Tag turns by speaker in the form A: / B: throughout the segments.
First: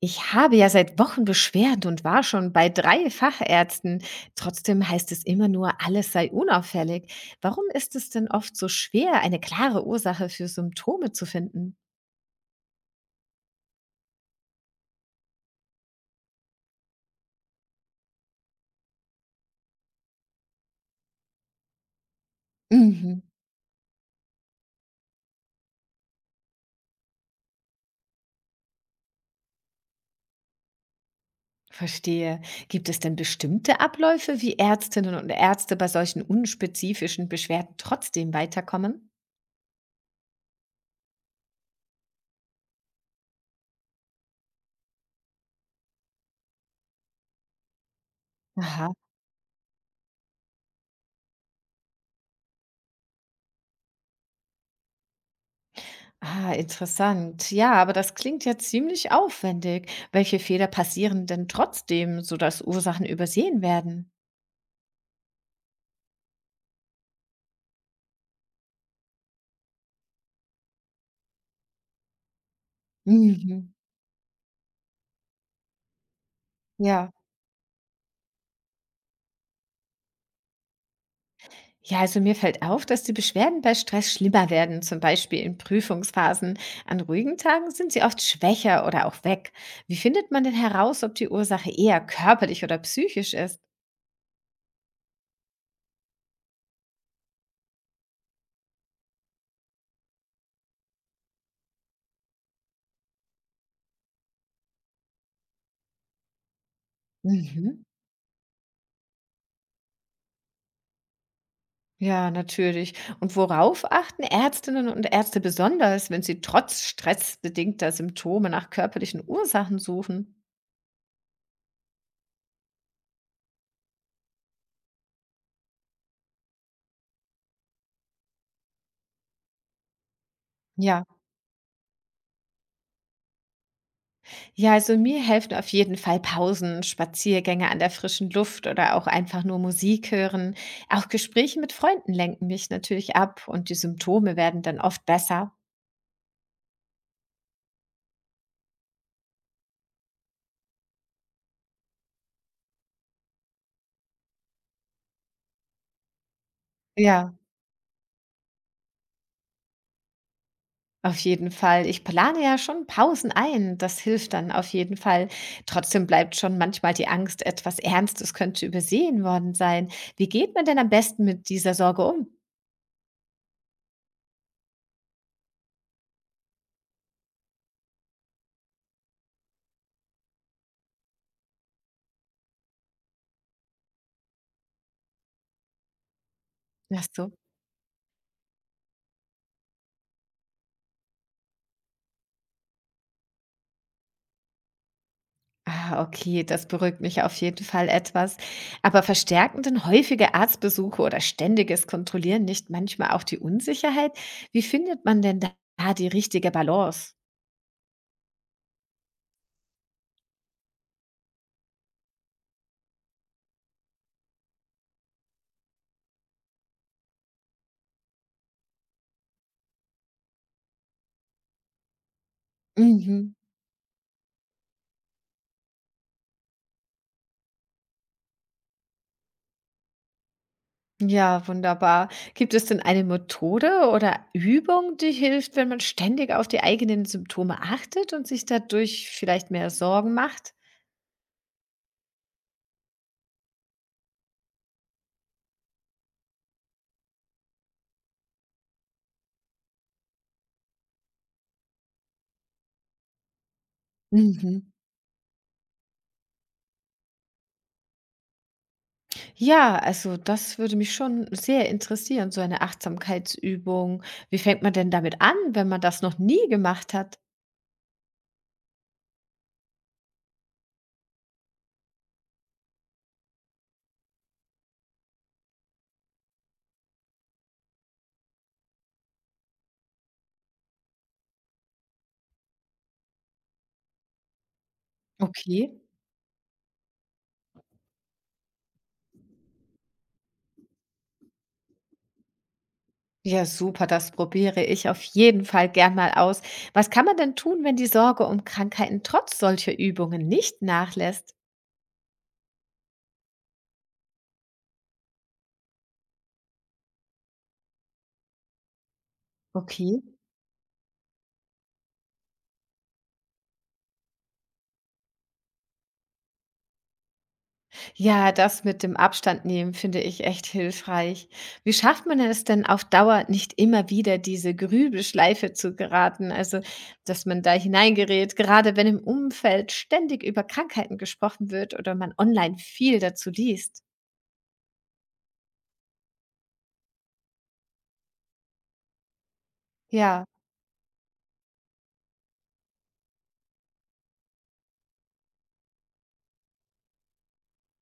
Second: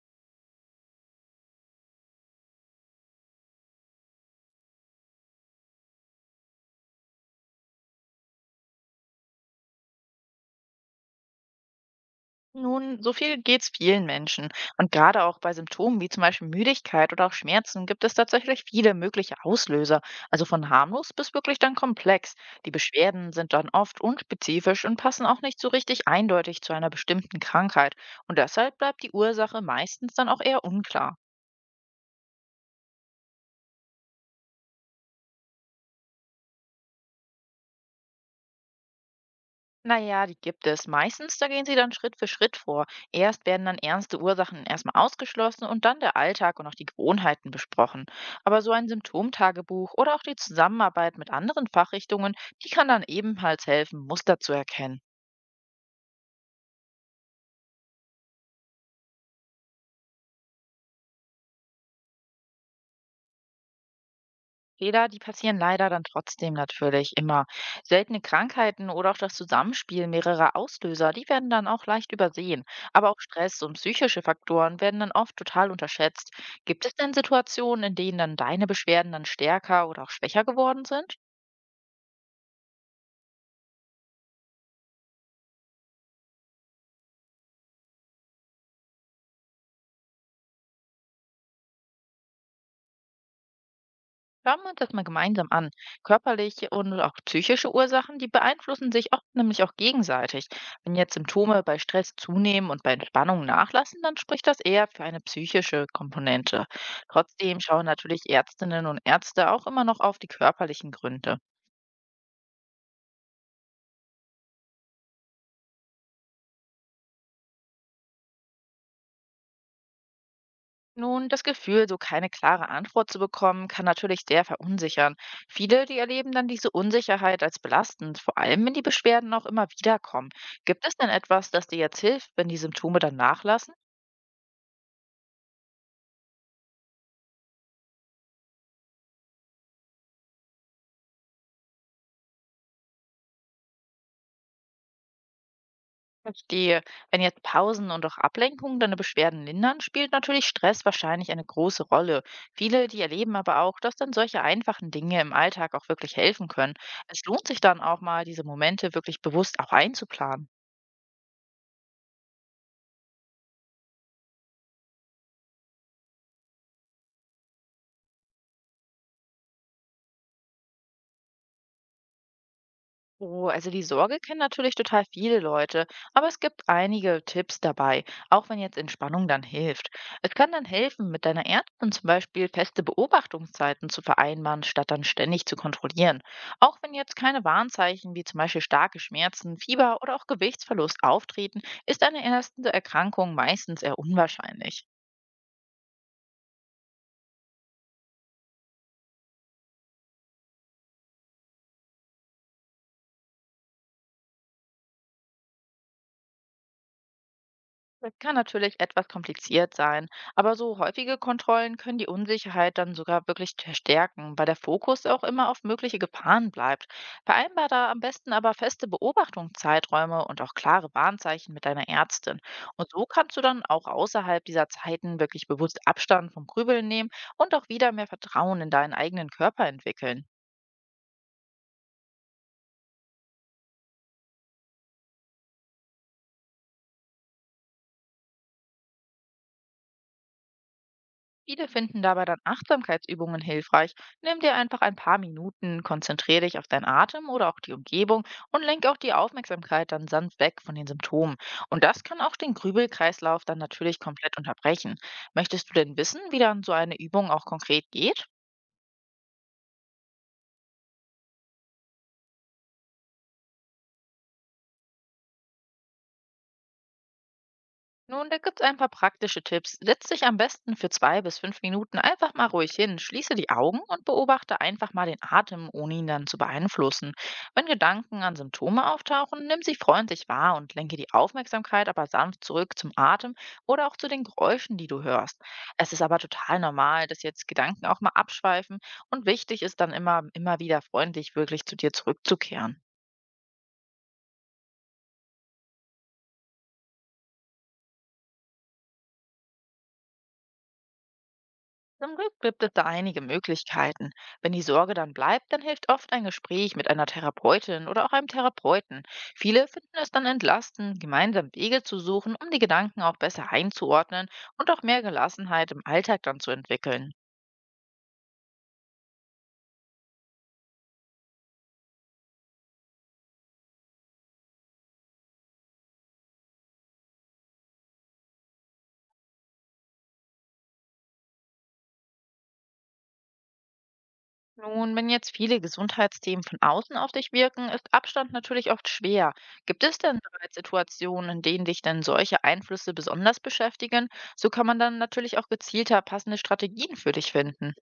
A: Ich habe ja seit Wochen Beschwerden und war schon bei 3 Fachärzten. Trotzdem heißt es immer nur, alles sei unauffällig. Warum ist es denn oft so schwer, eine klare Ursache für Symptome zu finden?
B: Nun, so viel geht es vielen Menschen. Und gerade auch bei Symptomen wie zum Beispiel Müdigkeit oder auch Schmerzen gibt es tatsächlich viele mögliche Auslöser. Also von harmlos bis wirklich dann komplex. Die
A: Mhm.
B: Beschwerden sind dann oft unspezifisch und passen auch nicht so richtig eindeutig zu einer bestimmten Krankheit. Und deshalb bleibt die Ursache meistens dann auch eher unklar.
A: Verstehe. Gibt es denn bestimmte Abläufe, wie Ärztinnen und Ärzte bei solchen unspezifischen Beschwerden trotzdem weiterkommen?
B: Naja, die gibt es. Meistens, da gehen sie dann Schritt für Schritt vor. Erst werden dann ernste Ursachen erstmal ausgeschlossen und dann der Alltag und auch die Gewohnheiten besprochen. Aber so
A: Aha,
B: ein Symptomtagebuch oder auch die Zusammenarbeit mit anderen Fachrichtungen, die kann dann ebenfalls helfen, Muster zu erkennen.
A: ah, interessant. Ja, aber das klingt ja ziemlich aufwendig. Welche Fehler passieren denn trotzdem, sodass Ursachen übersehen werden?
B: Fehler, die passieren leider dann trotzdem natürlich immer. Seltene Krankheiten oder auch das Zusammenspiel mehrerer Auslöser, die werden dann auch leicht übersehen. Aber auch Stress
A: Mhm.
B: und psychische Faktoren werden dann oft total unterschätzt. Gibt es
A: Ja.
B: denn Situationen, in denen dann deine Beschwerden dann stärker oder auch schwächer geworden sind?
A: Ja, also mir fällt auf, dass die Beschwerden bei Stress schlimmer werden, zum Beispiel in Prüfungsphasen. An ruhigen Tagen sind sie oft schwächer oder auch weg. Wie findet man denn heraus, ob die Ursache eher körperlich oder psychisch ist?
B: Schauen wir uns das mal gemeinsam an. Körperliche und auch psychische Ursachen, die beeinflussen sich oft nämlich auch gegenseitig. Wenn jetzt Symptome bei Stress zunehmen und bei Entspannung nachlassen, dann spricht das eher für eine psychische Komponente. Trotzdem
A: Mhm.
B: schauen natürlich Ärztinnen und Ärzte auch immer noch auf die körperlichen Gründe.
A: Ja, natürlich. Und worauf achten Ärztinnen und Ärzte besonders, wenn sie trotz stressbedingter Symptome nach körperlichen Ursachen suchen?
B: Nun, das Gefühl, so keine klare Antwort zu bekommen, kann natürlich sehr verunsichern. Viele, die erleben dann diese Unsicherheit als belastend, vor allem wenn die Beschwerden auch immer wiederkommen. Gibt es
A: Ja.
B: denn etwas, das dir jetzt hilft, wenn die Symptome dann nachlassen?
A: Ja, also mir helfen auf jeden Fall Pausen, Spaziergänge an der frischen Luft oder auch einfach nur Musik hören. Auch Gespräche mit Freunden lenken mich natürlich ab und die Symptome werden dann oft besser.
B: Verstehe. Wenn jetzt Pausen und auch Ablenkungen deine Beschwerden lindern, spielt natürlich Stress wahrscheinlich eine große Rolle. Viele, die erleben aber auch, dass dann solche einfachen Dinge im Alltag auch wirklich helfen können. Es
A: Ja,
B: lohnt sich dann auch mal, diese Momente wirklich bewusst auch einzuplanen.
A: auf jeden Fall. Ich plane ja schon Pausen ein. Das hilft dann auf jeden Fall. Trotzdem bleibt schon manchmal die Angst, etwas Ernstes könnte übersehen worden sein. Wie geht man denn am besten mit dieser Sorge um?
B: Oh, also die Sorge kennen natürlich total viele Leute, aber es gibt einige Tipps dabei, auch wenn jetzt Entspannung dann hilft. Es kann dann helfen, mit deiner Ärztin zum Beispiel feste Beobachtungszeiten zu vereinbaren, statt dann ständig zu kontrollieren. Auch wenn
A: Ach
B: jetzt
A: so.
B: keine Warnzeichen wie zum Beispiel starke Schmerzen, Fieber oder auch Gewichtsverlust auftreten, ist eine erste Erkrankung meistens eher unwahrscheinlich.
A: Ah, okay, das beruhigt mich auf jeden Fall etwas. Aber verstärken denn häufige Arztbesuche oder ständiges Kontrollieren nicht manchmal auch die Unsicherheit? Wie findet man denn da die richtige Balance?
B: Das kann natürlich etwas kompliziert sein, aber so häufige Kontrollen können die Unsicherheit dann sogar wirklich verstärken, weil der Fokus auch immer auf mögliche Gefahren bleibt. Vereinbar da am besten aber feste Beobachtungszeiträume und auch klare Warnzeichen mit deiner Ärztin. Und so
A: Mhm.
B: kannst du dann auch außerhalb dieser Zeiten wirklich bewusst Abstand vom Grübeln nehmen und auch wieder mehr Vertrauen in deinen eigenen Körper entwickeln.
A: Ja, wunderbar. Gibt es denn eine Methode oder Übung, die hilft, wenn man ständig auf die eigenen Symptome achtet und sich dadurch vielleicht mehr Sorgen macht?
B: Viele finden dabei dann Achtsamkeitsübungen hilfreich. Nimm dir einfach ein paar Minuten, konzentriere dich auf deinen Atem oder auch die Umgebung und lenk auch die Aufmerksamkeit dann sanft weg von den Symptomen. Und das kann auch den Grübelkreislauf dann natürlich komplett
A: Mhm.
B: unterbrechen. Möchtest du denn wissen, wie dann so eine Übung auch konkret geht?
A: Ja, also das würde mich schon sehr interessieren, so eine Achtsamkeitsübung. Wie fängt man denn damit an, wenn man das noch nie gemacht hat?
B: Nun, da gibt's ein paar praktische Tipps. Setz dich am besten für zwei bis fünf Minuten einfach mal ruhig hin, schließe die Augen und beobachte einfach mal den Atem, ohne ihn dann zu beeinflussen. Wenn Gedanken an Symptome auftauchen, nimm sie freundlich wahr und lenke die Aufmerksamkeit aber sanft zurück zum Atem oder auch zu den Geräuschen, die du hörst.
A: Okay.
B: Es ist aber total normal, dass jetzt Gedanken auch mal abschweifen und wichtig ist dann immer wieder freundlich wirklich zu dir zurückzukehren.
A: Ja, super, das probiere ich auf jeden Fall gern mal aus. Was kann man denn tun, wenn die Sorge um Krankheiten trotz solcher Übungen nicht nachlässt?
B: Zum Glück gibt es da einige Möglichkeiten. Wenn die Sorge dann bleibt, dann hilft oft ein Gespräch mit einer Therapeutin oder auch einem Therapeuten. Viele finden
A: Okay.
B: es dann entlastend, gemeinsam Wege zu suchen, um die Gedanken auch besser einzuordnen und auch mehr Gelassenheit im Alltag dann zu entwickeln.
A: Ja, das mit dem Abstand nehmen finde ich echt hilfreich. Wie schafft man es denn auf Dauer nicht immer wieder diese Grübelschleife zu geraten? Also, dass man da hineingerät, gerade wenn im Umfeld ständig über Krankheiten gesprochen wird oder man online viel dazu liest.
B: Nun, wenn jetzt viele Gesundheitsthemen von außen auf dich wirken, ist Abstand natürlich oft schwer. Gibt es denn
A: Ja.
B: bereits Situationen, in denen dich denn solche Einflüsse besonders beschäftigen? So kann man dann natürlich auch gezielter passende Strategien für dich finden.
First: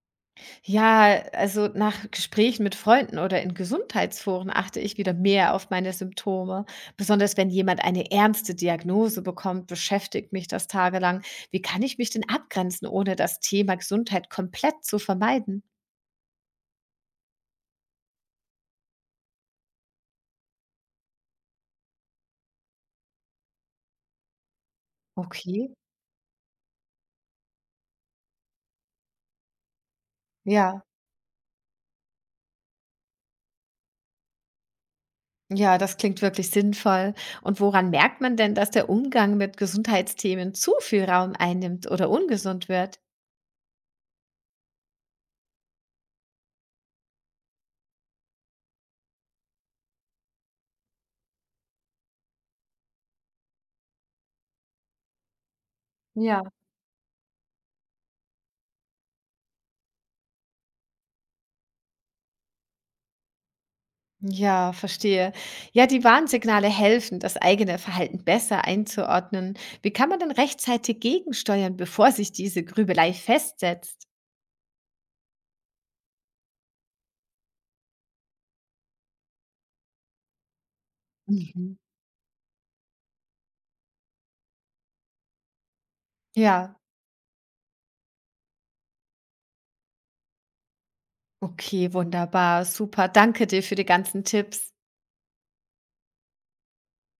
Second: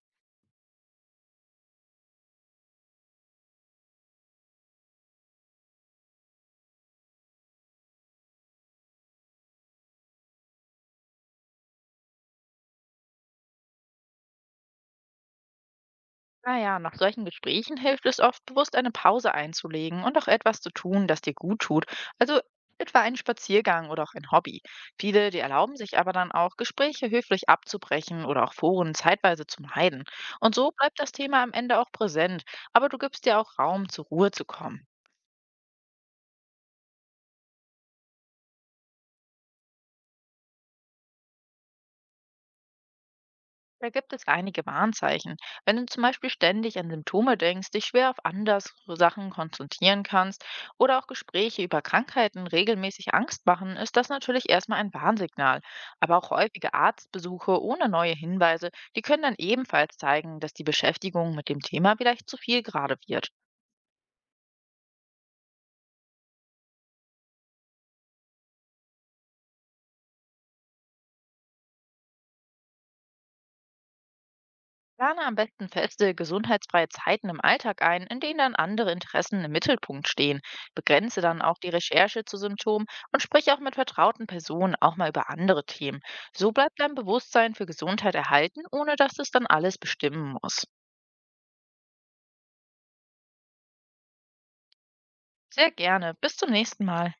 A: Ja, also nach Gesprächen mit Freunden oder in Gesundheitsforen achte ich wieder mehr auf meine Symptome. Besonders wenn jemand eine ernste Diagnose bekommt, beschäftigt mich das tagelang. Wie kann ich mich denn abgrenzen, ohne das Thema Gesundheit komplett zu vermeiden?
B: Naja, nach solchen Gesprächen hilft es oft, bewusst eine Pause einzulegen und auch etwas zu tun, das dir gut tut. Also etwa einen Spaziergang oder auch ein Hobby. Viele, die
A: Okay,
B: erlauben sich aber dann auch, Gespräche höflich abzubrechen oder auch Foren zeitweise zu meiden. Und so
A: ja.
B: bleibt das Thema am Ende auch präsent, aber du gibst dir auch Raum, zur Ruhe zu kommen.
A: Ja, das klingt wirklich sinnvoll. Und woran merkt man denn, dass der Umgang mit Gesundheitsthemen zu viel Raum einnimmt oder ungesund wird?
B: Da gibt es einige Warnzeichen. Wenn du zum Beispiel ständig an Symptome denkst, dich schwer auf andere Sachen konzentrieren kannst oder auch Gespräche über Krankheiten regelmäßig Angst machen, ist das natürlich erstmal ein Warnsignal. Aber auch
A: Ja,
B: häufige Arztbesuche ohne neue Hinweise, die können dann ebenfalls zeigen, dass die Beschäftigung mit dem Thema vielleicht zu viel gerade wird.
A: ja, verstehe. Ja, die Warnsignale helfen, das eigene Verhalten besser einzuordnen. Wie kann man denn rechtzeitig gegensteuern, bevor sich diese Grübelei festsetzt?
B: Plane am besten feste, gesundheitsfreie Zeiten im Alltag ein, in denen dann andere Interessen im Mittelpunkt stehen. Begrenze dann auch die
A: Mhm.
B: Recherche zu Symptomen und sprich auch mit vertrauten Personen auch mal über andere Themen. So
A: Ja,
B: bleibt dein Bewusstsein für Gesundheit erhalten, ohne dass es dann alles bestimmen muss.
A: okay, wunderbar, super. Danke dir für die ganzen Tipps.
B: Sehr gerne. Bis zum nächsten Mal.